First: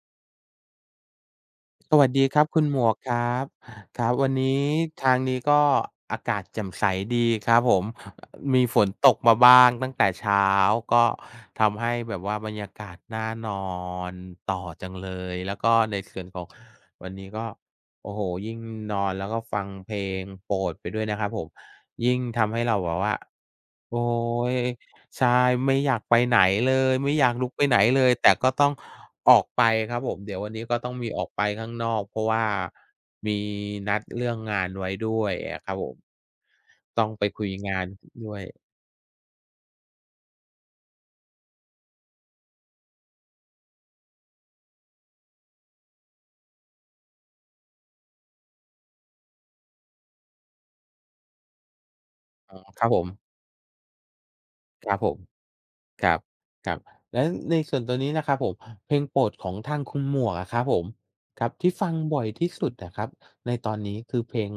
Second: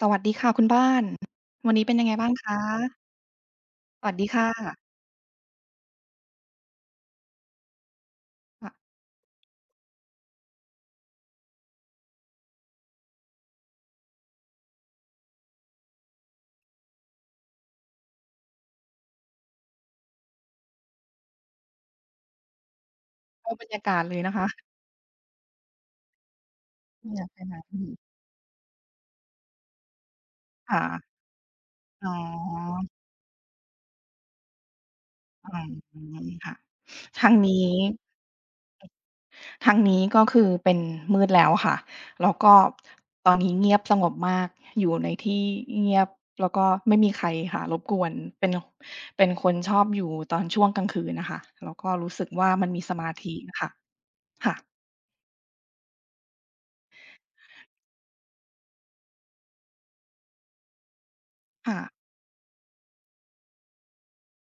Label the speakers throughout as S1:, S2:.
S1: สวัสดีค่ะคุณบ้านวันนี้
S2: ส
S1: เป็นยั
S2: วั
S1: ง
S2: ส
S1: ไง
S2: ดี
S1: บ้าง
S2: ครั
S1: ค
S2: บคุณหมวก
S1: ะ
S2: ครับค
S1: ส
S2: รับ
S1: วัสดี
S2: วัน
S1: ค
S2: นี้
S1: ่ะ
S2: ทางนี้ก็อากาศแจ่มใสดีครับผมมีฝน
S1: ค่ะ
S2: ตกมาบ้างตั้งแต่เช้าก็ทำให้แบบว่าบรรยากาศน่านอนต่อจังเลยแล้วก็ในส่วนของวันนี้ก็โอ้โฮยิ่งนอนแล้วก็ฟังเพลงโปรดไปด้วยนะครับผมยิ่งทำให้เราแบบว่า
S1: เอาบรรยา
S2: โอ๊
S1: กาศเลยนะคะ
S2: ย ใช่ไม่อยากไปไหนเลย
S1: ไม่
S2: ไม่
S1: อ
S2: อ
S1: ยา
S2: ยา
S1: ก
S2: ก
S1: ไป
S2: ลุก
S1: ไหน
S2: ไปไหน
S1: อืม
S2: เลยแต่ก็ต้องออกไปครับผมเดี๋ยววันนี้ก็
S1: ค่ะ
S2: ต้องมีออกไปข้างนอก
S1: อ๋
S2: เพราะว่า
S1: อ
S2: มีนัดเรื่องงานไว้ด้วย
S1: อื
S2: อะครับผม
S1: มค่ะ
S2: ต้องไป
S1: ทาง
S2: คุย
S1: นี้
S2: งานด้วย
S1: ทางนี้ก็คือเป็นมืดแล้วค่ะแล้วก็ตอนนี้เงียบสงบมากอยู่ในที่เงียบแล้วก็ไม่มีใครค่ะรบกวนเป็นเป็นคนชอบอยู่ตอนช่วงกลางคืนน่ะค่ะแล้วก็รู้สึกว่า
S2: อ๋อ
S1: มัน
S2: ค
S1: มี
S2: รับ
S1: ส
S2: ผม
S1: มาธิอะค่ะค่ะ
S2: ครับผมครับครับแล้วในส่วนตัวนี้นะครับผมเพลงโปรดของทางคุณหมวกอะครับผมครับที่
S1: ค่ะ
S2: ฟังบ่อยที่สุดอะครับในตอนนี้คือเพลง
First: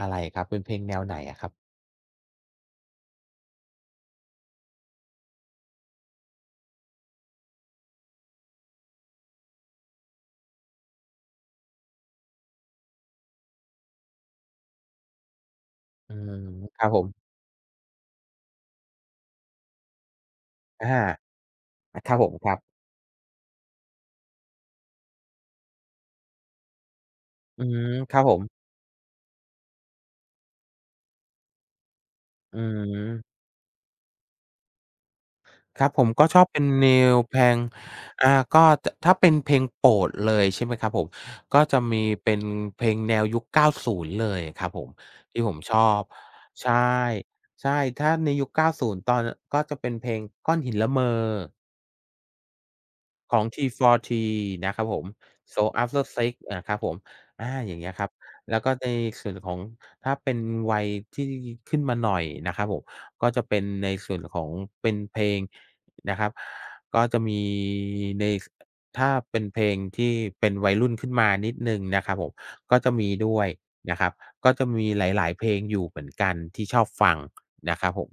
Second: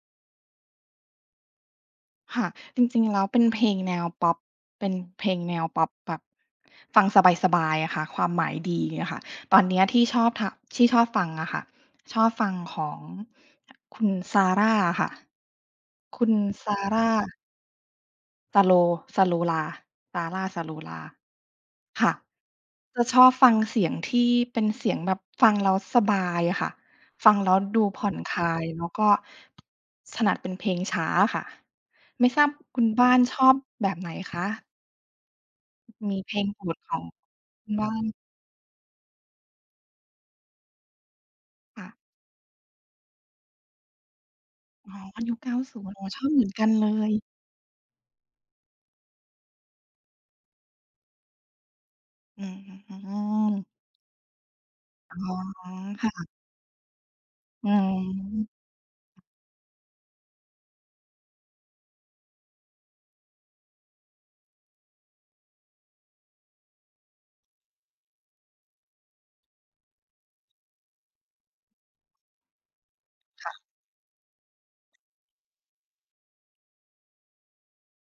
S2: อะไรครับเป็นเพลงแนวไหนอะครับ
S1: ค่ะจริงๆแล้วเป็นเพลงแนวพ็อปเป็นเพลงแนวพ็อปแบบฟังสบายๆอะค่ะความหมายดีอะค่ะตอนเนี้ยที่ชอบฟังอะค่ะชอบฟังของคุณซาร่าอะค่ะ
S2: อื
S1: คุ
S2: ม
S1: ณซา
S2: ครับผม
S1: ร่าซาโลซาโลลาซาร่าซาโล
S2: อา
S1: ลา
S2: ค
S1: ค่ะ
S2: รับผมครับ
S1: จะชอบฟังเสียงที่เป็นเสียงแบบฟังแล้วสบายอะค่ะฟังแล้ว
S2: อืม
S1: ดูผ่อ
S2: ค
S1: น
S2: รับ
S1: ค
S2: ผม
S1: ลายแล้วก็ถนัดเป็นเพลงช้าอะค่ะไม่ทราบ
S2: อื
S1: คุณบ้านช
S2: ม
S1: อบแบบไหนคะ
S2: ครับผม
S1: มี
S2: ก็
S1: เพ
S2: ช
S1: ล
S2: อบ
S1: ง
S2: เป็
S1: โป
S2: น
S1: รด
S2: แน
S1: ของ
S2: ว
S1: ค
S2: เพลง
S1: ุณบ้าน
S2: อ่าก็ถถ้าเป็นเพลงโปรดเลยใช่ไหมครับผมก็จะ
S1: ค่ะ
S2: มีเป็นเพลงแนวยุค90เลยครับผม
S1: อ๋อยุค
S2: ที่ผมชอ
S1: 90
S2: บ
S1: อ๋อชอบเหมือนกัน
S2: ใช่
S1: เลย
S2: ใช่ถ้าในยุค90ตอนก็จะเป็นเพลงก้อนหินละเมอ
S1: อืม
S2: ของ T4T นะครับผม
S1: อ๋อ
S2: So After
S1: ค่ะ
S2: Sex นะครับผมอา
S1: อื
S2: อย่างเงี้ยครับ
S1: ม
S2: แล้วก็ในส่วนของถ้าเป็นวัยที่ขึ้นมาหน่อยนะครับผมก็จะเป็นในส่วนของเป็นเพลงนะครับก็จะมีในสถ้าเป็นเพลงที่เป็นวัยรุ่นขึ้นมานิดหนึ่งนะครับผมก็จะมีด้วย
S1: ค่ะ
S2: นะครับก็จะมีหลายๆเพลงอยู่เหมือนกันที่ชอบฟังนะครับผม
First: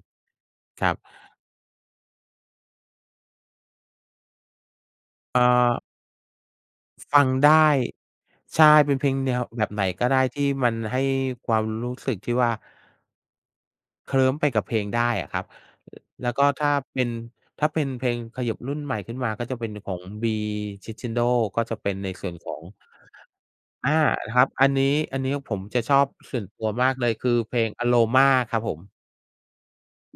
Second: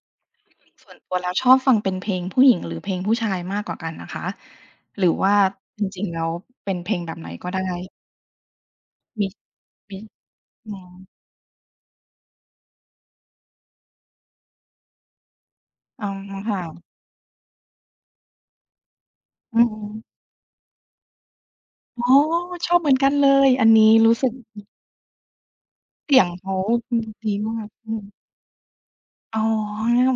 S2: ค
S1: ส่
S2: รั
S1: ว
S2: บ
S1: นตัวแล้วชอบฟังเป็นเพลงผู้หญิงหรือเพลงผู้ชายมากกว่ากันนะคะหรือว่า
S2: เอ่
S1: จ
S2: อ
S1: ริงๆแล้วเป็นเพลงแบบ
S2: ฟั
S1: ไห
S2: ง
S1: นก็ได้
S2: ได้ใช่เป็นเพลง
S1: มี
S2: แนวแบบไหน
S1: มี
S2: ก็ได้ที่มั
S1: อื
S2: น
S1: ม
S2: ให้ความรู้สึกที่ว่าเคลิ้มไปกับเพลงได้อะครับล
S1: อ๋อ
S2: แล้วก็ถ้า
S1: ค่ะ
S2: เป็นถ้าเป็นเพลงขยับรุ่นใหม่ขึ้นมาก็จะ
S1: อื
S2: เป็นของ
S1: ม
S2: Bee Crescendo ก็จะเป็น
S1: อ๋
S2: ใน
S1: อ
S2: ส่วนของ
S1: ชอบเหมือนกันเลยอันนี้
S2: อา
S1: รู้สึก
S2: ครับอันนี้อันนี้ผมจะชอบ
S1: เสียง
S2: ส่วน
S1: เขา
S2: ตัวมาก
S1: อื
S2: เล
S1: ม
S2: ยคื
S1: ดี
S2: อเพล
S1: มาก
S2: ง
S1: อืม
S2: Aroma ครับผม
S1: อ๋อ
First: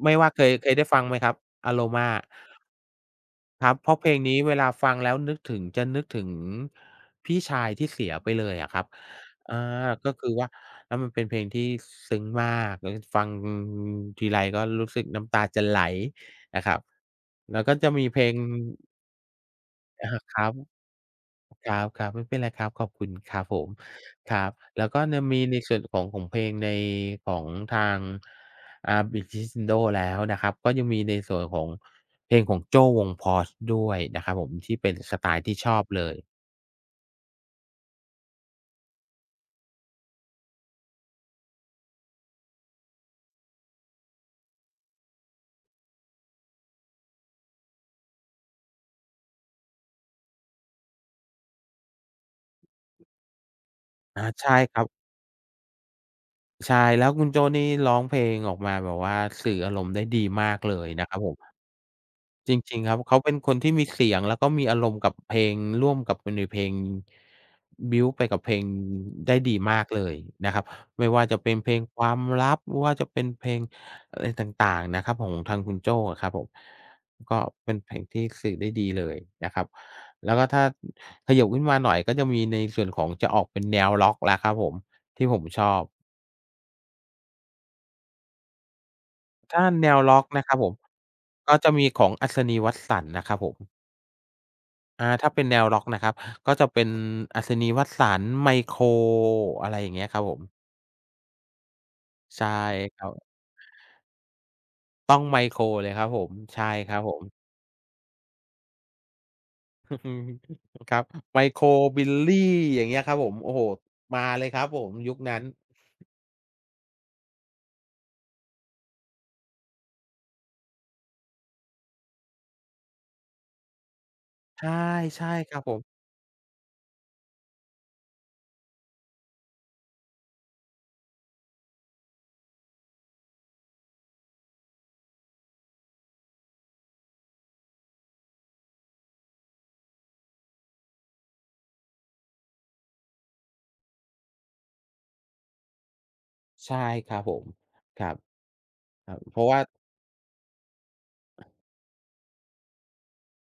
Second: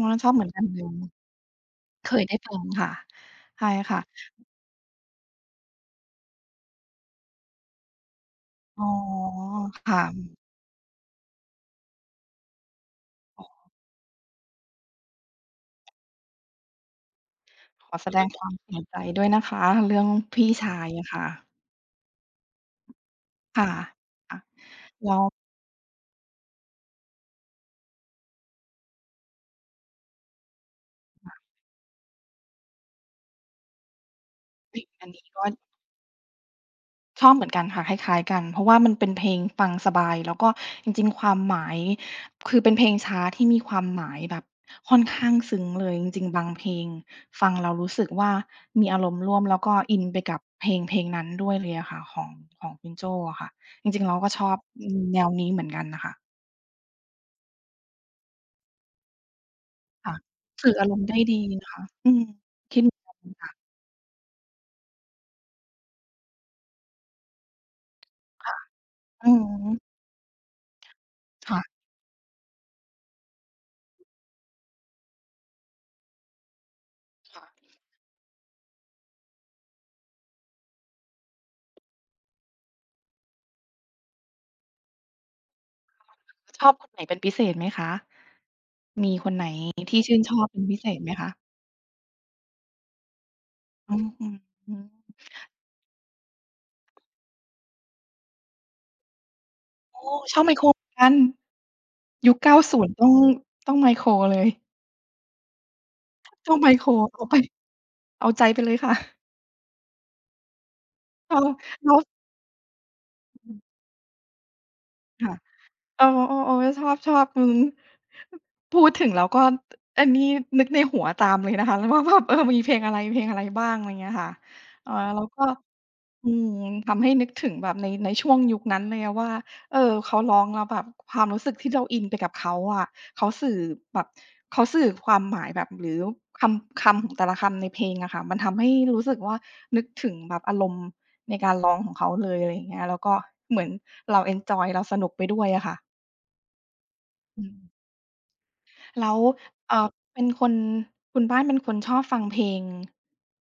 S2: ไม่
S1: เราช
S2: ว่า
S1: อบ
S2: เค
S1: เหมือ
S2: ย
S1: นกัน
S2: เคย
S1: เล
S2: ได้ฟัง
S1: ย
S2: ไหมครับ Aroma
S1: เคยได้ฟังค่ะ
S2: ค
S1: ใช่
S2: รับเพราะ
S1: ค่ะ
S2: เพลงนี้เวลาฟังแล้วนึกถึงจะนึกถึงพี่ชายที่เสียไปเลยอะครั
S1: อ๋
S2: บ
S1: อ
S2: อาก็คื
S1: ค่ะ
S2: อว่าแล้วมันเป็นเพลงที่ซึ้งมากแล้วฟังทีไรก็รู้สึกน้ำตาจะไหลนะครับแล้วก็
S1: ข
S2: จะ
S1: อ
S2: มี
S1: แส
S2: เพ
S1: ด
S2: ล
S1: ง
S2: ง
S1: ความเสียใจด้วยนะคะเรื่อง
S2: อะฮะครั
S1: พี่
S2: บ
S1: ชายอะค่ะ
S2: ครับครับไม่เป็นไรครับขอบคุณครับผม
S1: ค่ะ
S2: ค
S1: ค่ะ
S2: รับแล้วก็
S1: แล้
S2: เนี่
S1: ว
S2: ยมีในส่วนของของเพลงในของทางb i g ิ c i e n t d o แล้วนะครับก็ยังมีในส่วนของเพลงของโจ้วง Pause ด้วยนะครับผมที่
S1: ง
S2: เป็น
S1: อัน
S2: ส
S1: นี้
S2: ไต
S1: ก็
S2: ล์ที่ชอบเลย
S1: ชอบเหมือนกันค่ะคล้ายๆกันเพราะว่ามันเป็นเพลงฟังสบายแล้วก็จริงๆความหมายคือเป็นเพลงช้าที่มีความหมายแบบค่อนข้างซึ้งเลยจริงๆบางเพลงฟังแล้วรู้สึกว่ามีอารมณ์ร่วมแล้วก็อินไปกับเพลงนั้นด้วยเลยอะค่ะของคุณโจ้อะค่ะจริงๆเรา
S2: อา
S1: ก็ชอ
S2: ใช่
S1: บ
S2: ครับ
S1: อืมแนวนี้เหมือนกันน่ะค่ะ
S2: ใช่แล้วคุณโจ้นี่ร้องเพลงออกมาแบบว่าสื่ออารมณ์ได้
S1: ค่ะ
S2: ดีมากเล
S1: สื่ออา
S2: ย
S1: รม
S2: นะ
S1: ณ์
S2: ครั
S1: ได้
S2: บผม
S1: ดีนะคะอืม
S2: จริง
S1: คิด
S2: ๆค
S1: เห
S2: รั
S1: มือ
S2: บ
S1: นกั
S2: เขา
S1: น
S2: เป็นค
S1: ค่ะ
S2: นที่มีเสียงแล้วก็มีอารมณ์กับเพลงร่วมกับไปในเพลงบิลต์ไปกับเพล
S1: ค่ะ
S2: ง
S1: อื
S2: ได้
S1: อ
S2: ดี
S1: ฮึ
S2: มากเลยนะครับไม่ว่าจะเป็น
S1: ค่ะ
S2: เพ
S1: ๆ
S2: ลงความลับไม่ว่าจะเป็นเพลงอะไรต่างๆนะครับของทางคุณโจ้อะครับผมก็เป็นเพลงที่สื่อได้ดีเลยนะครับแล้วก็ถ้าขยับขึ้นมาหน่อยก็จะมีในส่วนของจะออกเป็นแนวร็อกแล้วครับผมที่ผมชอบ
S1: ชอบคนไหนเป็นพิเศษไหมคะ
S2: ถ้าแนว
S1: ที่
S2: ร็
S1: ชื่
S2: อ
S1: น
S2: ก
S1: ชอ
S2: นะ
S1: บ
S2: ครับ
S1: เป็น
S2: ผม
S1: พิเศษไหมคะ
S2: ก็จะมีของอัศนีย์วัตสันนะครับผม
S1: อืออือฮึ
S2: อาถ้าเป็นแนวร็อกนะครับก็จะเป็นอัศนีวสันต์ไมโครอะไรอย่างเงี้ยครับผ
S1: ชอ
S2: ม
S1: บไมโครเหมือนกันยุค
S2: ใช่
S1: 90
S2: ครั
S1: ต้อง
S2: บ
S1: ต้องไมโครเลย
S2: ต้องไมโครเลยครับผม
S1: ต้อง
S2: ใช่
S1: ไมโค
S2: ค
S1: ร
S2: รับผม
S1: เอาไปเอาใจไปเลยค่ะ
S2: ครับ
S1: เออ
S2: ไมโคร
S1: แล้ว
S2: บิลลี่อย่างเงี้ยครับผม
S1: อื
S2: โอ้โฮ
S1: ม
S2: มาเลยครับผมยุค
S1: ค่ะ
S2: นั้น
S1: เออๆๆชอบชอบอืมพูดถึงแล้วก็อันนี้นึกในหัวตามเลยนะคะแล้วว่าแบบเออมีเพลงอะไรเพลงอะไรบ้างอะไรเงี้ยค่ะ
S2: ใช่
S1: เออแล้
S2: ใช่
S1: วก็
S2: ครับผม
S1: อืมทำให้นึกถึงแบบในช่วงยุคนั้นเลยอะว่าเออเขาร้องแล้วแบบความรู้สึกที่เราอินไปกับเขาอะเขาสื่อแบบเขาสื่อความหมายแบบหรือคำคำของแต่ละคำในเพลงอะค่ะมันทำให้รู้สึกว่านึกถึงแบบอารมณ์ในการร้องของเขาเลยอะไรอย่างเงี้ยแล้วก็เหมือนเราเอนจอยเราสนุกไปด้วยอะค่ะ
S2: ใช่ครับผม
S1: อืม
S2: ครับค
S1: แล้
S2: รั
S1: ว
S2: บเพราะว่า
S1: เอ่อเป็นคนคุณบ้านเป็นคนชอบฟังเพลง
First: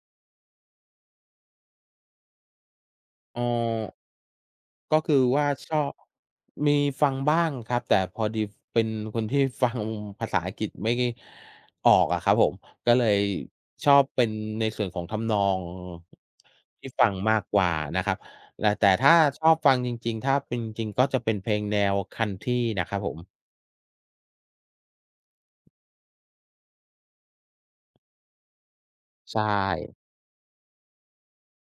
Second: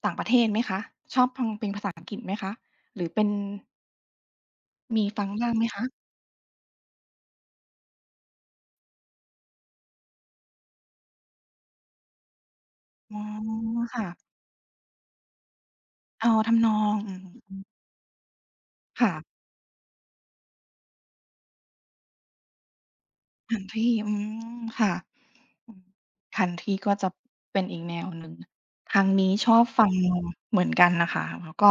S1: ต่างประเทศไหมคะชอบฟังเพลงภาษาอังกฤษไหมคะหรือเป็น
S2: เออ ก็
S1: มี
S2: คือ
S1: ฟัง
S2: ว่า
S1: บ้างไหม
S2: ชอ
S1: คะ
S2: บมีฟังบ้างครับแต่พอดีเป็นคนที่ฟังภาษาอังกฤษไม่ออกอะครับผมก็เล
S1: อ๋
S2: ย
S1: อ
S2: ชอบ
S1: ค่ะ
S2: เป็นในส่วนของทำนอง
S1: เอาทำนอ
S2: ที่
S1: ง
S2: ฟั
S1: อื
S2: งมากก
S1: ม
S2: ว่านะครับแต่ถ้า
S1: ค่ะ
S2: ชอบฟังจริงๆถ้าเป็นจริงๆก็จะเป็นเพลงแนว Country นะครับผม
S1: ขันทีอืมค่ะอืมขันทีก็จะเป็นอีกแนวหนึ่งทางนี้
S2: ใช่
S1: ชอบฟังเหมือนกันน่ะค่ะแล้วก็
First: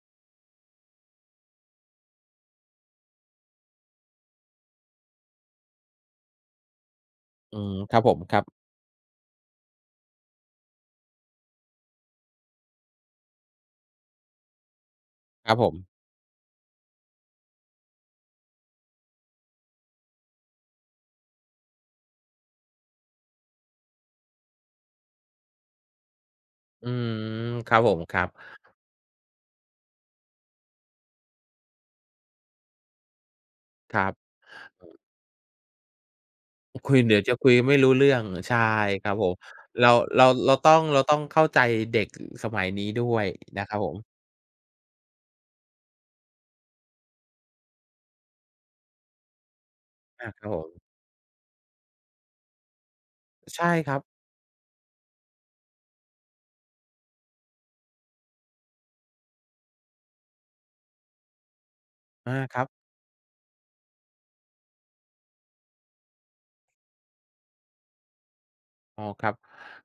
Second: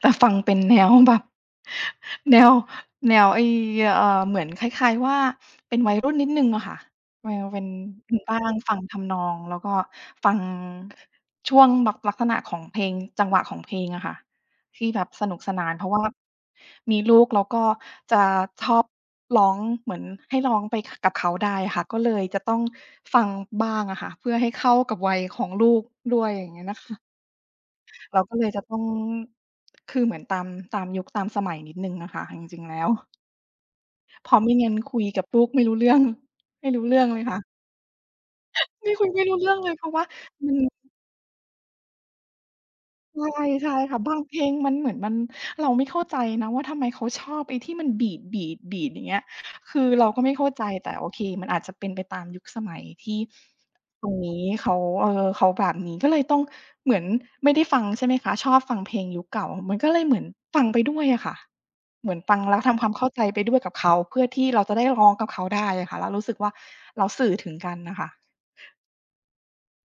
S1: แต่ฟังเป็นแนวแบบ แนวแนวไอ้เหมือนคล้ายๆว่าเป็นวัยรุ่นนิดหนึ่งอะค่ะแนว
S2: อื
S1: เป็น
S2: มครับผ
S1: เป็
S2: ม
S1: น
S2: ค
S1: บ้า
S2: รั
S1: ง
S2: บ
S1: ฟังทำนองแล้วก็ฟังช่วงลักลักษณะของเพลงจังหวะของเพลงอะค่ะ ที่แบบสนุก
S2: ค
S1: ส
S2: รับผ
S1: นาน
S2: ม
S1: เพราะว่ามีลูกแล้วก็จะชอบร้องเหมือนให้ร้องไปขกับเขาได้อะค่ะก็เลยจะต้องฟังบ้างอะค่ะเพื่อให้เข้ากับวัยของลูกด้วยอย่างเงี้ยนะ
S2: อื
S1: คะ
S2: มครับผมครั
S1: เรา
S2: บ
S1: ก็เลยจะต้องคือเหมือนตามยุคตามสมัยนิดหนึ่งอะค่ะจริงๆแล้ว
S2: ครั
S1: เพ
S2: บ
S1: ราะไม่งั้นคุยกับลูกไม่รู้เรื่องไม่รู้
S2: คุย
S1: เรื่อง
S2: เดี๋ย
S1: เล
S2: ว
S1: ย
S2: จะ
S1: ค่ะ
S2: คุยไม่รู้เรื่องใช่
S1: นี่คุ
S2: ค
S1: ย
S2: รับผ
S1: ไม่
S2: ม
S1: รู้เรื่องเลยเพ
S2: เรา
S1: ราะว่า
S2: เรา
S1: มั
S2: เรา
S1: น
S2: ต้องเราต้องเข้าใจเด็กสมัยนี้ด้ว
S1: ใช
S2: ย
S1: ่
S2: นะค
S1: ใช่
S2: รับผม
S1: ค่ะบางเพลงมันเหมือนมันเราไม่เข้าใจนะว่าทำไมเขาชอบไอ้ที่มันบีดบีดบีดอย่างเงี้ยคือเราก็
S2: อา
S1: ไม่
S2: ครั
S1: เข้า
S2: บผ
S1: ใจ
S2: ม
S1: แต่โอเคมันอาจจะเป็นไปตามยุคสมัยที่
S2: ใช่ครับ
S1: ตรงนี้เขาเอ่อเขาแบบนี้ก็เลยต้องเหมือนไม่ได้ฟังใช่ไหมคะชอบฟังเพลงยุคเก่ามันก็เลยเหมือนฟังไปด้วยอะค่ะเหมือน
S2: อา
S1: ฟัง
S2: ค
S1: แล้ว
S2: รับ
S1: ทำความเข้าใจไปด้วยกับเขาเพื่อที่เราจะได้ร้องกับเขาได้อะค่ะแล้วรู้สึกว่าเราสื่อถึงกันน่ะค่ะ
S2: อ๋อครับ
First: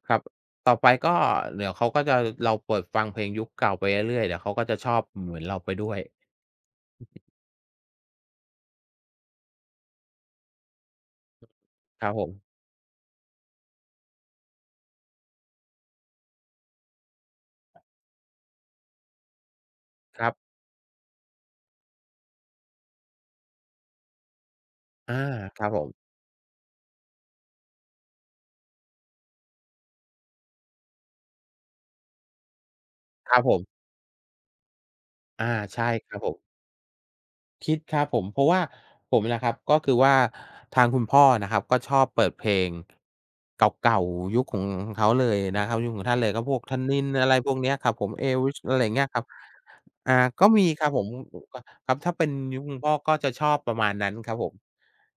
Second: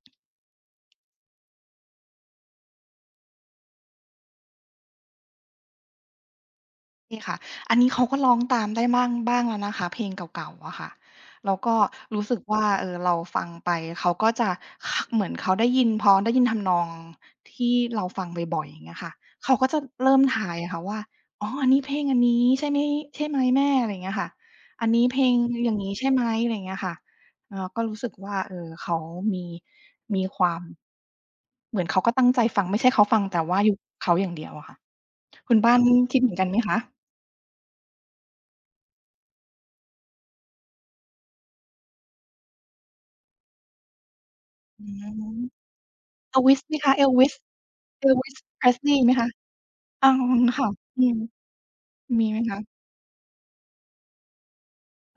S2: ครับต่อไปก็เดี๋ยวเขาก็จะเราเปิดฟังเพลงยุคเก่าไปเรื่อยๆเดี๋ยวเขาก็จะชอบเหมือนเราไปด้วย
S1: นี่ค่ะอันนี้เขาก็ร้องตามได้บ้างบ้างแล้วนะคะเพลงเก่าๆอะค่ะแล้วก็
S2: ครับผ
S1: รู้
S2: ม
S1: สึกว่าเออเราฟังไปเขาก็จะคเหมือนเขาได้ยินพอได้ยินทำนองที่เราฟังบ่อยๆอย่างเงี้ยค่ะเขาก็จะเริ่
S2: ค
S1: ม
S2: รับ
S1: ทายอะค่ะว่าอ๋ออันนี้เพลงอันนี้ใช่ไหมใช่ไหมแม่อะไรอย่างเงี้ยค่ะอันนี้เพ
S2: อา
S1: ลง
S2: ครั
S1: อ
S2: บ
S1: ย่า
S2: ผ
S1: ง
S2: ม
S1: งี้ใช่ไหมอะไรอย่างเงี้ยค่ะเออก็รู้สึกว่าเออเขามีมีความเหมือนเขาก็ตั้งใจฟังไม่ใช่เขาฟัง
S2: ครับ
S1: แต่
S2: ผ
S1: ว่า
S2: ม
S1: ยุคเขาอย่างเดียวอะค่ะ
S2: อา
S1: คุณบ้าน
S2: ใช่ครั
S1: คิ
S2: บ
S1: ด
S2: ผ
S1: เหมือ
S2: ม
S1: นกันไหมคะ
S2: คิดครับผมเพราะว่าผมนะครับก็คือว่าทางคุณพ่อนะครับก็ชอบเปิดเพลงเก่าๆยุคของ
S1: อื
S2: ของเขาเลย
S1: ม
S2: นะครับยุคของท่านเลยก็พว
S1: Elvis
S2: กธ
S1: ไหมคะ
S2: นินทร์อะ
S1: Elvis
S2: ไรพวกเนี้ยครับผม
S1: Elvis
S2: Elvis อะไรอย่าง
S1: Presley
S2: เงี้ย
S1: ไหม
S2: ครับ
S1: คะอา
S2: อ่าก็มี
S1: ค่ะ
S2: ครับผ
S1: อื
S2: ม
S1: ม
S2: ครับถ้าเป็
S1: มี
S2: น
S1: ไหม
S2: ยุ
S1: คะ
S2: คคุณพ่อก็จะชอบประมาณนั้นครับผม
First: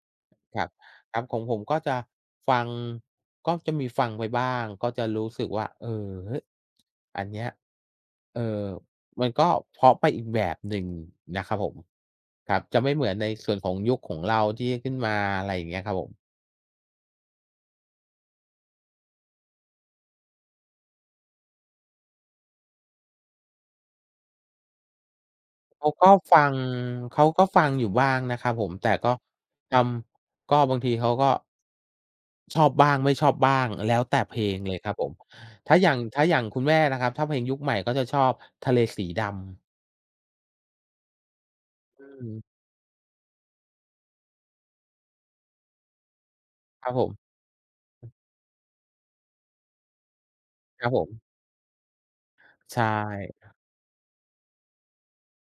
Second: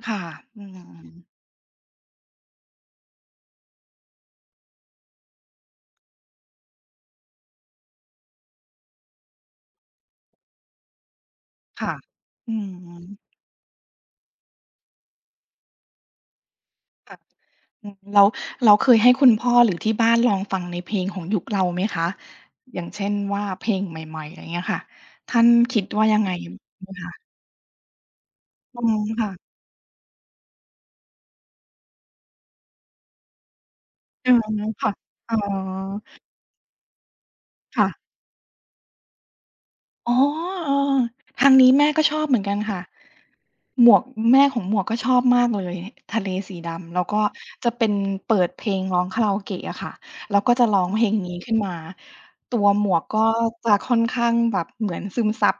S1: ค่ะ
S2: ค
S1: อื
S2: รับ
S1: ม
S2: ครับของผมก็จะฟังก็จะมีฟังไปบ้างก็จะรู้สึกว่าเออเฮ้ยอันเนี้ยเออมันก็เพราะไปอีกแบบหนึ่งนะครับผม
S1: ค่ะ
S2: ค
S1: อื
S2: รับจะไม่เหมือนใน
S1: ม
S2: ส่วนของยุคของเราที่ขึ้นมาอะไรอย่างเงี้ยครับผม
S1: ค่ะอืมแล้วเคยให้คุณพ่อหรือที่บ้านลองฟังในเพลงของยุคเราไหมคะอย่างเช่นว่าเพลงใหม่ๆอะไรเงี้ยค่ะท่านคิด
S2: เขา
S1: ว่า
S2: ก็
S1: ยังไง
S2: ฟัง
S1: ไหมคะ
S2: เขาก็ฟังอยู่บ้างนะครับผม
S1: อื
S2: แต่
S1: ม
S2: ก็
S1: ค่ะ
S2: จำก็บางทีเขาก็ชอบบ้างไม่ชอบบ้างแล้วแต่
S1: อื
S2: เพล
S1: ม
S2: งเลยครั
S1: ค่ะ
S2: บผม
S1: อ๋อ
S2: ถ้าอย่างคุณแม่นะครับถ้าเพลงยุคใหม่
S1: ค่ะ
S2: ก็จะชอบทะเลสีดำ
S1: อ๋อเออทางนี้แม่
S2: อ
S1: ก็ชอบ
S2: ื
S1: เหมือนกัน
S2: ม
S1: ค่ะ หมวกแม่ของหมวกก็ชอบมากเลยทะเลสี
S2: ครับ
S1: ดำแล้
S2: ผ
S1: วก็
S2: ม
S1: จะเป็นเปิดเพลงร้องคาราโอเกะอะค่ะแล้วก็จะร้
S2: ค
S1: อ
S2: รั
S1: ง
S2: บผ
S1: เพลง
S2: ม
S1: นี้ขึ้นมาตัว
S2: ใช
S1: หมวกก็
S2: ่
S1: จะค่อนข้างแบบเหมือนซึมซับ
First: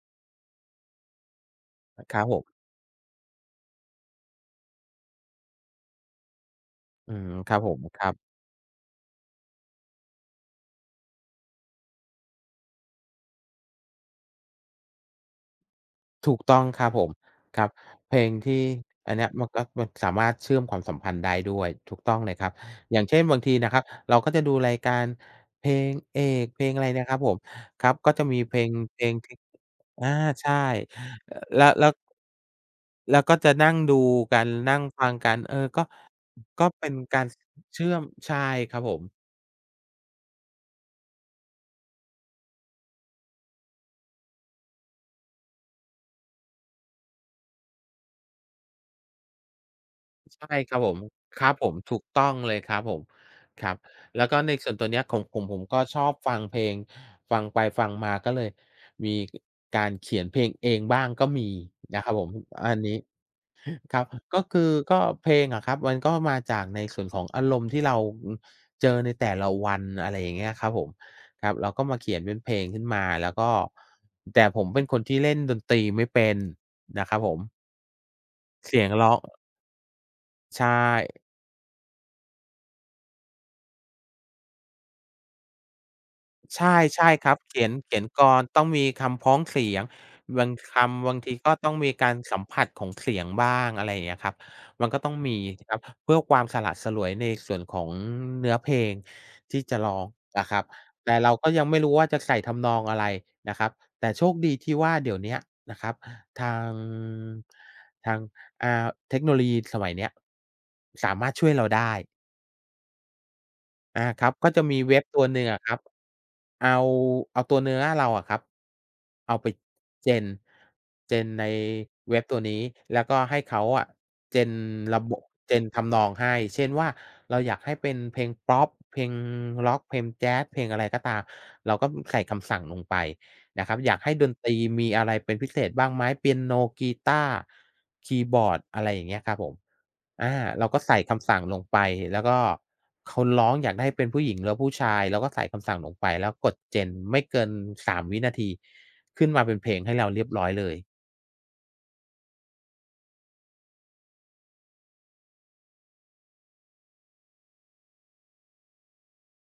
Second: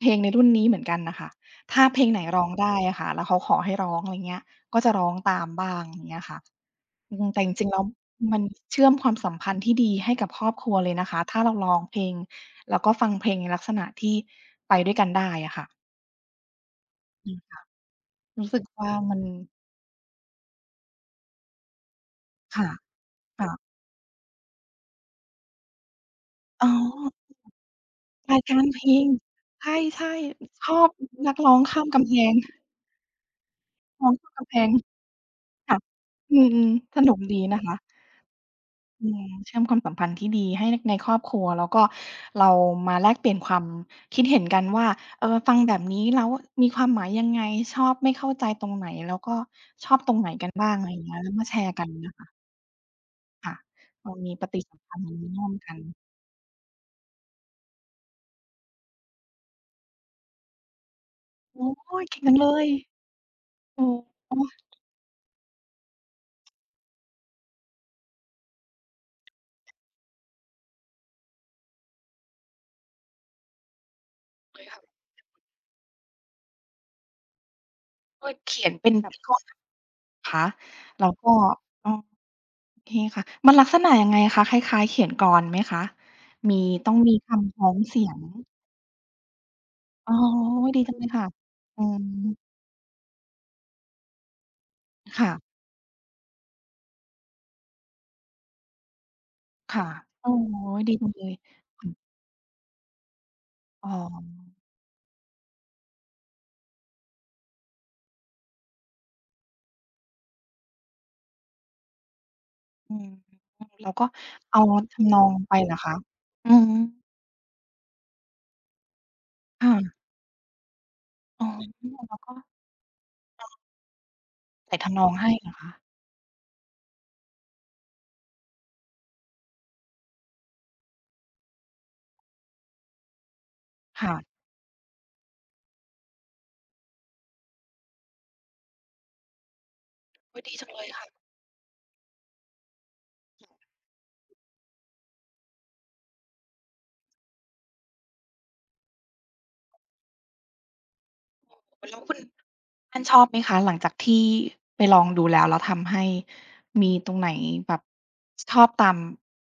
S1: เพลงในรุ่นนี้เหมือนกันน่ะค่ะถ้าเพลง
S2: ค
S1: ไหน
S2: รับผ
S1: ร้
S2: ม
S1: องได้อะค่ะแล้วเขาขอให้ร้องอะไรเงี้ยก็จะร้องตามบ้างอย่างเงี้ยค่ะ
S2: อื
S1: อืม
S2: ม
S1: แต่จ
S2: ครับ
S1: ริ
S2: ผ
S1: งๆ
S2: ม
S1: แล้ว
S2: ครับ
S1: มันเชื่อมความสัมพันธ์ที่ดีให้กับครอบครัวเลยนะคะถ้าเราร้องเพลงแล้วก็ฟังเพลงในลักษณะที่ไปด้วยกันได้อะค่ะ
S2: ถูกต้องครับผม
S1: อืม
S2: ครับเพลง
S1: รู้
S2: ที่
S1: สึกว่า
S2: อัน
S1: มัน
S2: เนี้ยมันสามารถเชื่อมความสัมพันธ์ได้ด้วยถูกต้องเลยครับ
S1: ค่ะ
S2: อย่างเช่นบางทีนะค
S1: ค่ะ
S2: รับเราก็จะดูรายการเพลงเอกเพล
S1: อ๋อ
S2: งอะไรนะครับผมครับก็จะมี
S1: รายการเพล
S2: เพล
S1: ง
S2: งที่
S1: ใช
S2: อา
S1: ่
S2: ใช่
S1: ๆชอบนักร้องข้า
S2: แล้
S1: ม
S2: ว
S1: กำแพง
S2: แล้วก็จะนั่งดู
S1: ร้องข้าม
S2: กัน
S1: กำแพง
S2: นั่งฟังกันเออ
S1: ค่ะ
S2: ก็
S1: อืม
S2: ก็เป็น
S1: ๆสนุก
S2: การ
S1: ดีนะคะ
S2: เชื่อมใช่ครับผม
S1: อืมเชื่อมความสัมพันธ์ที่ดีให้ในครอบครัวแล้วก็เรามาแลกเปลี่ยนความคิดเห็นกันว่าเออฟังแบบนี้แล้วมีความหมายยังไงชอบไม่เข้าใจตรงไหนแล้วก็ชอบตรงไหนกัน
S2: ใช่
S1: บ้า
S2: ค
S1: ง
S2: รับ
S1: อะ
S2: ผ
S1: ไรอ
S2: ม
S1: ย่างเงี้ยแล้ว
S2: ค
S1: มา
S2: รับ
S1: แช
S2: ผ
S1: ร์
S2: ม
S1: กัน
S2: ถูก
S1: นะ
S2: ต้อง
S1: คะ
S2: เลยครับผม
S1: ค่ะ
S2: ครับ
S1: เรา
S2: แล้ว
S1: มี
S2: ก็
S1: ป
S2: ใน
S1: ฏิ
S2: ส่วน
S1: สัม
S2: ตัว
S1: พั
S2: เนี้
S1: น
S2: ย
S1: ธ์
S2: ข
S1: อัน
S2: อง
S1: นี้
S2: ผม
S1: ร่วม
S2: ผม
S1: กัน
S2: ก็ชอบฟังเพลงฟังไปฟังมาก็เลยมีการเขียนเพลงเองบ้างก็มี
S1: โอ้
S2: นะครับ
S1: เก่
S2: ผ
S1: ง
S2: ม
S1: จังเลย
S2: อันนี้
S1: โอ้
S2: ครับ
S1: โอ้
S2: ก็คือก็เพลงอะครับมันก็มาจากในส่วนของอารมณ์ที่เราอือเจอในแต่ละวันอะไรอย่างเงี้ยครับผมครับเราก็มาเขียนเป็นเพลงขึ้นมาแล้วก็แต่ผมเป็นคนที่เล่นดนตรีไม่เป็นนะครับผม
S1: เออเขียน
S2: เสียง
S1: เป็นแบ
S2: ร้อ
S1: บ
S2: ง
S1: คะ
S2: ใช่
S1: แล้วก็อ๋อโอเคค่ะมันลักษณะยังไงคะคล้ายๆเขียนกลอนไหมคะมี
S2: ใช่
S1: ต้อง
S2: ใช่
S1: มี
S2: ครับ
S1: คำพ้อง
S2: เขีย
S1: เสี
S2: น
S1: ย
S2: ก
S1: ง
S2: ลต้องมีคำพ้องเสียง
S1: อ๋อ
S2: บางค
S1: ดีจังเล
S2: ำ
S1: ย
S2: บาง
S1: ค่ะ
S2: ทีก็ต้อง
S1: อื
S2: มี
S1: ม
S2: การสัมผัสของเสียงบ้างอะไรอย่างเงี้ยครับมันก็ต้อง
S1: ค่ะ
S2: มีครับเพื่อความสละสลวยในส่วนของเนื้อเพลงที่จะ
S1: ค่ะ
S2: ร้อง
S1: โอ้
S2: นะค
S1: โฮ
S2: รับ
S1: ดีจัง
S2: แต่
S1: เล
S2: เรา
S1: ย
S2: ก็ยังไม่รู้ว่า
S1: ค่ะ
S2: จะใส่ทำนองอะไรนะครับ
S1: อ๋อ
S2: แต่โชคดีที่ว่าเดี๋ยวเนี้ยนะครับทางทางเทคโนโลยีสมัยเนี้ยสามารถช่วยเราได้
S1: อืมแล้ว
S2: อา
S1: ก็
S2: ครับก็จะ
S1: เอา
S2: มีเว็บ
S1: ทำน
S2: ตั
S1: อ
S2: ว
S1: ง
S2: หนึ่ง
S1: ไป
S2: อะค
S1: เหร
S2: รั
S1: อ
S2: บ
S1: คะอื
S2: เอา
S1: ม
S2: เอาตัวเนื้อเราอะครับเอาไป
S1: ค่ะ
S2: gen gen ใน
S1: อ๋อแล้
S2: เว็
S1: ว
S2: บ
S1: ก็
S2: ตัวนี้แล้วก็ให้เขาอะ gen
S1: ใส่ทำ
S2: ระ
S1: นอ
S2: บ
S1: ง
S2: บ
S1: ให้เหรอ
S2: gen
S1: คะ
S2: ทำนองให้เช่นว่าเราอยากให้เป็นเพลงพอปเพลงร็อกเพลงแจ๊สเพลงอะไรก็ตามเราก็ใส่คำสั่งลงไปนะครับอยากให้ดน
S1: ค่ะ
S2: ตรีมีอะไรเป็นพิเศษบ้างไหมเปียโนกีตาร์คีย์บอร์ดอะไรอย่างเงี้ยครับผม อา
S1: โอ๊ยดี
S2: เรา
S1: จัง
S2: ก็
S1: เลย
S2: ใส่
S1: ค่ะ
S2: คำสั่งลงไปแล้วก็เขาร้องอยากได้เป็นผู้หญิงหรือผู้ชายเราก็ใส่คำสั่งลงไปแล้วกด Gen ไม่เกิน3วินาทีขึ้นมาเป็นเพลงให้เราเรียบร้อยเลย
S1: แล้วคุณ ท่านชอบไหมคะหลังจากที่ไปลองดูแล้วแล้วทำให้มีตรงไหนแบบชอบตาม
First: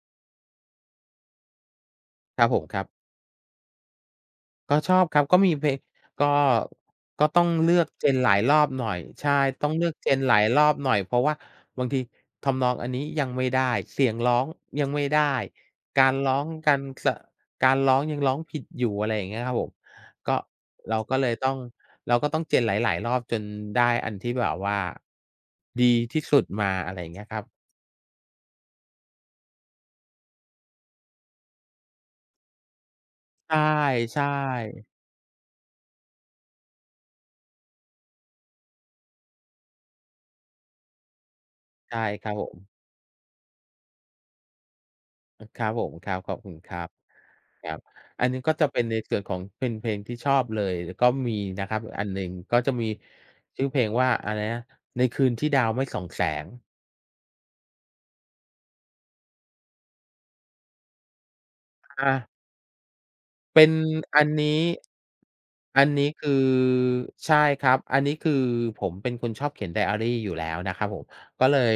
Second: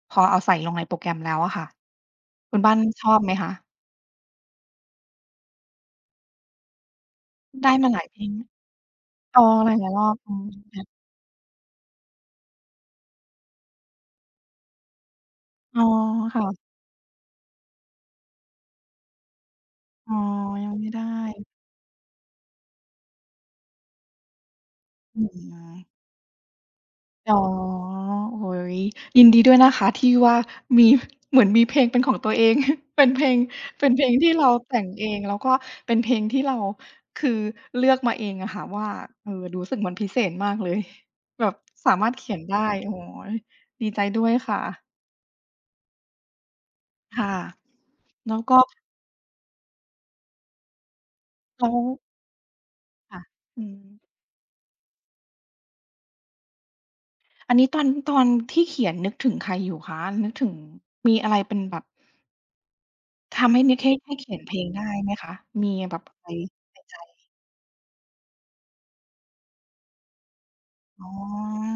S1: พอเอาใส่ลงในโปรแกรมแล้วอะค่ะ
S2: ครับผ
S1: คุณ
S2: ม
S1: บ้า
S2: ค
S1: น
S2: รับ
S1: ชอบไหมคะ
S2: ก็ชอบครับก็มีเพลงก็ก็ต้อง
S1: ได้
S2: เลือก
S1: มาหลา
S2: เจ
S1: ย
S2: น
S1: เพล
S2: ห
S1: ง
S2: ลายรอบหน่อยใช่
S1: อ๋อ
S2: ต้
S1: ห
S2: องเลื
S1: ลา
S2: อ
S1: ย
S2: ก
S1: ๆรอ
S2: เจ
S1: บ
S2: นห
S1: อื
S2: ลา
S1: ม
S2: ยรอบหน่อย
S1: ค่ะ
S2: เพราะว่าบางทีทำนองอันนี้ยังไม่ได้เสียงร้องยังไม่ได้
S1: อ๋อ
S2: การร้อง
S1: ค่ะ
S2: การสการร้องยังร้องผิดอยู่อะไรอย่างเงี้ยครับผม
S1: อ๋อ
S2: ก็
S1: ยังไม่
S2: เรา
S1: ได้
S2: ก็เลยต้องเราก็ต้องเจนหลายๆรอบจนได้อันที่แบบว่า
S1: อื
S2: ดี
S1: ม
S2: ที่สุดมาอะไรอย่างเงี้ย
S1: อ๋
S2: ค
S1: อ
S2: รับ
S1: โอ้โฮยินดีด้วยนะคะที่ว่ามี เหมือนมีเพลงเป็นของตัวเอง เป็นเพลงเป็นเพลง
S2: ใช่
S1: ที่เราแต่งเองแล้วก็เป็นเพลงที่เราคือเลือกมาเองอะค่ะว่าเออรู้สึกมันพิเศษมากเลยแบบ
S2: ๆ
S1: สา
S2: ใช่
S1: มารถ
S2: ครั
S1: เขี
S2: บ
S1: ยน
S2: ผม
S1: ได้โอ้โฮดีใจด้วยค่ะ
S2: ครับผมครับขอบคุณครับ
S1: ค่ะ
S2: ครับอัน
S1: แล้
S2: นี้
S1: ว
S2: ก็
S1: ก็
S2: จะเป็นในส่วนของเป็นเพลงที่ชอบเลยแล้วก็มีนะ
S1: แล้
S2: ค
S1: ว
S2: รับอันหนึ่งก็จะมี
S1: ค่ะ
S2: ชื่
S1: อื
S2: อเพ
S1: ม
S2: ลงว่าอะไรนะในคืนที่ดาวไม่ส่องแสง
S1: อันนี้ตอนที่เขียนนึกถึงใครอยู่คะนึกถึงมีอะไรเป็นแบบ
S2: อา
S1: ทำให้
S2: เป็น
S1: นึกให้ให้
S2: อัน
S1: เขียนเพ
S2: นี้
S1: ลงได้ไหมคะ มี
S2: อัน
S1: แบ
S2: นี้
S1: บอะ
S2: คื
S1: ไร
S2: อ
S1: ในใจ
S2: ใช่ครับอันนี้คือผมเป็นคนชอบเขียนไดอารีอยู่แล้วนะครับผม
S1: อ๋
S2: ก็เล
S1: อ
S2: ย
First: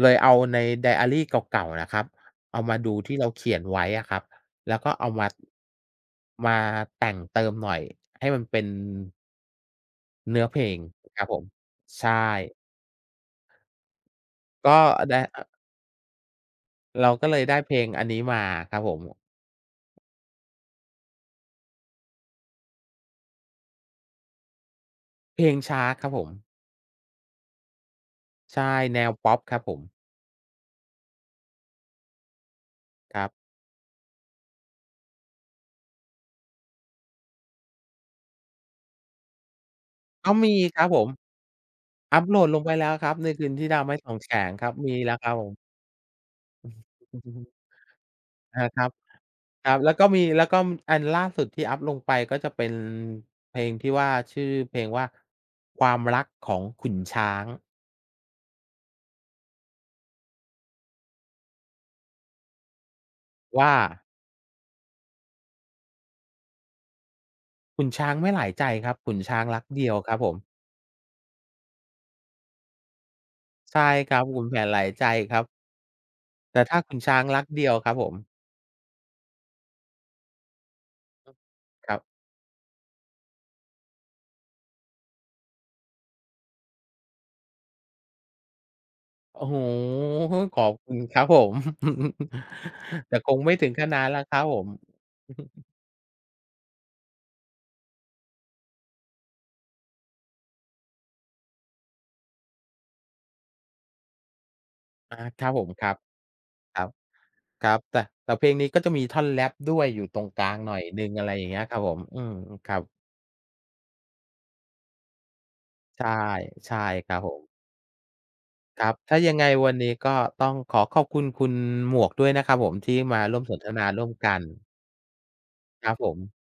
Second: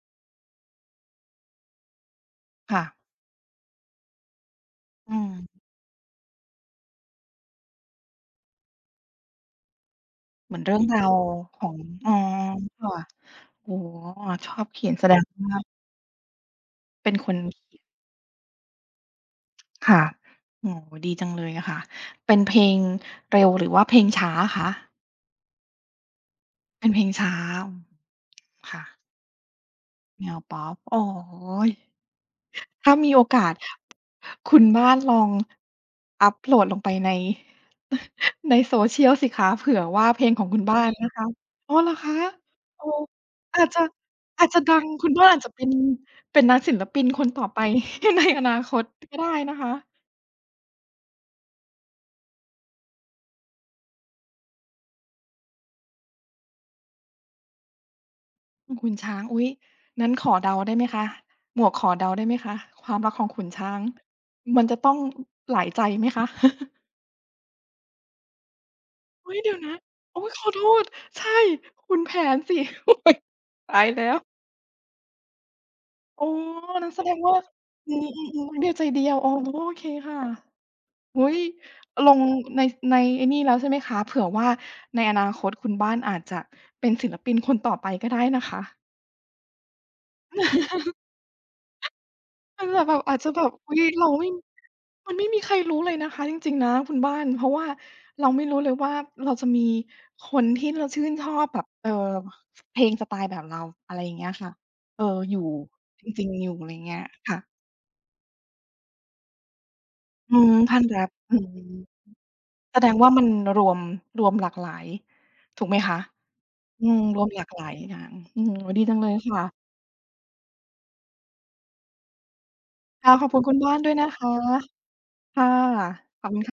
S2: เอาในไดอารีเก่าๆนะครับเอามา
S1: ค่ะ
S2: ดูที่เราเขียนไว้อะครับแล้วก็เอา
S1: อื
S2: มา
S1: ม
S2: มาแต่งเติมหน่อยให้มันเป็นเนื้อ
S1: เห
S2: เพ
S1: มือ
S2: ล
S1: น
S2: ง
S1: เรื่องราว
S2: ครับผม
S1: ของอ๋อ
S2: ใช่
S1: ค่ะโอ้โฮชอบ
S2: ก็
S1: เขียนแสด
S2: ได้
S1: ง
S2: อ
S1: ว่า
S2: เรา
S1: เป็น
S2: ก็
S1: ค
S2: เล
S1: น
S2: ยได้เพล
S1: เขีย
S2: ง
S1: น
S2: อันนี้มาครับผม
S1: ค่ะโอ้โฮดีจังเลยอะค่ะ เป็นเพลงเร็วหรือว่าเพลงช้าคะ
S2: เพลงช้าครับผม
S1: เป็นเพลงช้าอืม
S2: ใช่
S1: ค่ะ
S2: แนวพ็อปครับผม
S1: แนวพ็อปโอ้โฮ ถ้ามี
S2: ค
S1: โอ
S2: รับ
S1: กาสคุณบ้านลองอัปโหลดลงไปใน ใน social สิคะเผื่อว่าเพล
S2: ก็
S1: งของ
S2: มี
S1: คุณ
S2: ค
S1: บ้า
S2: รับ
S1: น
S2: ผม
S1: นะคะอ๋อเหรอคะ
S2: อัปโหลดลงไป
S1: โอ้
S2: แล้วครับในคืน
S1: อา
S2: ที่
S1: จ
S2: ดา
S1: จะ
S2: วไม่สองแฉ
S1: อาจ
S2: ง
S1: จะ
S2: ครับ
S1: ดัง
S2: มี
S1: คุ
S2: แล้
S1: ณ
S2: วค
S1: บ้าน
S2: รับ
S1: อา
S2: ผ
S1: จจะ
S2: ม
S1: เป็นเป็นนักศิลปินคนต่อไป ในอนา
S2: อา
S1: ค
S2: ค
S1: ต
S2: รับ
S1: ก็ได้นะ
S2: ค
S1: คะ
S2: รับแล้วก็มีแล้วก็อันล่าสุดที่อัปลงไปก็จะเป็นเพลงที่ว่าชื่อเพลงว่าความรักของขุนช้าง
S1: อือขุนช้างอุ๊ยนั้นขอเดาได้ไหมคะหมวกขอเดาได้ไหมคะความรักของขุน
S2: ว่า
S1: ช้างมันจะต้องหลายใจไหมคะ
S2: ขุนช้างไม่หลายใจครับขุน
S1: เฮ้
S2: ช้า
S1: ย
S2: ง
S1: เดี๋ยว
S2: รัก
S1: นะ
S2: เดียวครับ
S1: โอ๊
S2: ผ
S1: ย
S2: ม
S1: ขอโทษใช่ขุนแผนสิ โอ๊ยตาย
S2: ใช่ค
S1: แล้ว
S2: รับขุนแผนหลายใจครับ
S1: อ๋อ
S2: แต่ถ้า
S1: นั้น
S2: ขุน
S1: แสด
S2: ช้า
S1: ง
S2: ง
S1: ว่า
S2: รักเดียวครั
S1: อื
S2: บผม
S1: อๆๆรักเดียวใจเดียวอ๋อโอเคค่ะอุ๊ย
S2: ครั
S1: ล
S2: บ
S1: งในในไอ้นี่แล้วใช่ไหมคะเผื่อว่าในอนาคตคุณบ้านอาจจะเป็นศิลปินคนต่อไปก็ได้นะคะ
S2: โอ้โฮขอบคุณครับผม
S1: มันแบบแบบ
S2: แต่
S1: อาจ
S2: ค
S1: จะ
S2: ง
S1: แบบ
S2: ไม่ถึง
S1: อุ๊ย
S2: ขนาด
S1: เรา
S2: นั้นหรอก
S1: ไม่
S2: ครับผม
S1: มันไม่มีใคร รู้เลยนะคะจริงๆนะคุณบ้านเพราะว่าเราไม่รู้เลยว่าเราจะมีคนที่เราชื่นชอบแบบเพลงสไตล์แบบเราอะไรอย่างเงี้ยค่ะเออ
S2: อา
S1: อยู่
S2: ครับผมครับ
S1: จริงๆอยู่อะไร
S2: ครับ
S1: เงี้ยค่ะ
S2: ครับแต่เพลงนี้ก็จะมีท่อนแรปด้วยอยู่ตรง
S1: อื
S2: กลา
S1: ม
S2: งหน่
S1: ท่า
S2: อ
S1: น
S2: ย
S1: ธุ์แร
S2: หนึ่
S1: ป
S2: งอะไร
S1: อื
S2: อย่างเงี้ย
S1: ม
S2: ครับผมอืมค
S1: แส
S2: รับ
S1: ดงว่ามันรวมรวมหลากหลายถูกไหมคะ
S2: ใช่ใช่
S1: อืม
S2: ครั
S1: ร
S2: บ
S1: ว
S2: ผ
S1: มห
S2: ม
S1: ลากหลายอย่างอืมโอ้
S2: ค
S1: ดี
S2: รับ
S1: จังเลย
S2: ถ้ายังไงวั
S1: ค่ะ
S2: นนี้ก็ต้องขอขอบคุณคุณหมวกด้วยนะครับผมที่
S1: ค่ะ
S2: มา
S1: ขอบ
S2: ร่
S1: คุ
S2: ว
S1: ณ
S2: มส
S1: คุณ
S2: นท
S1: บ้าน
S2: นา
S1: ด้วย
S2: ร่ว
S1: นะ
S2: ม
S1: คะ
S2: กัน
S1: ค่ะ
S2: ครับผม
S1: ขอบคุณ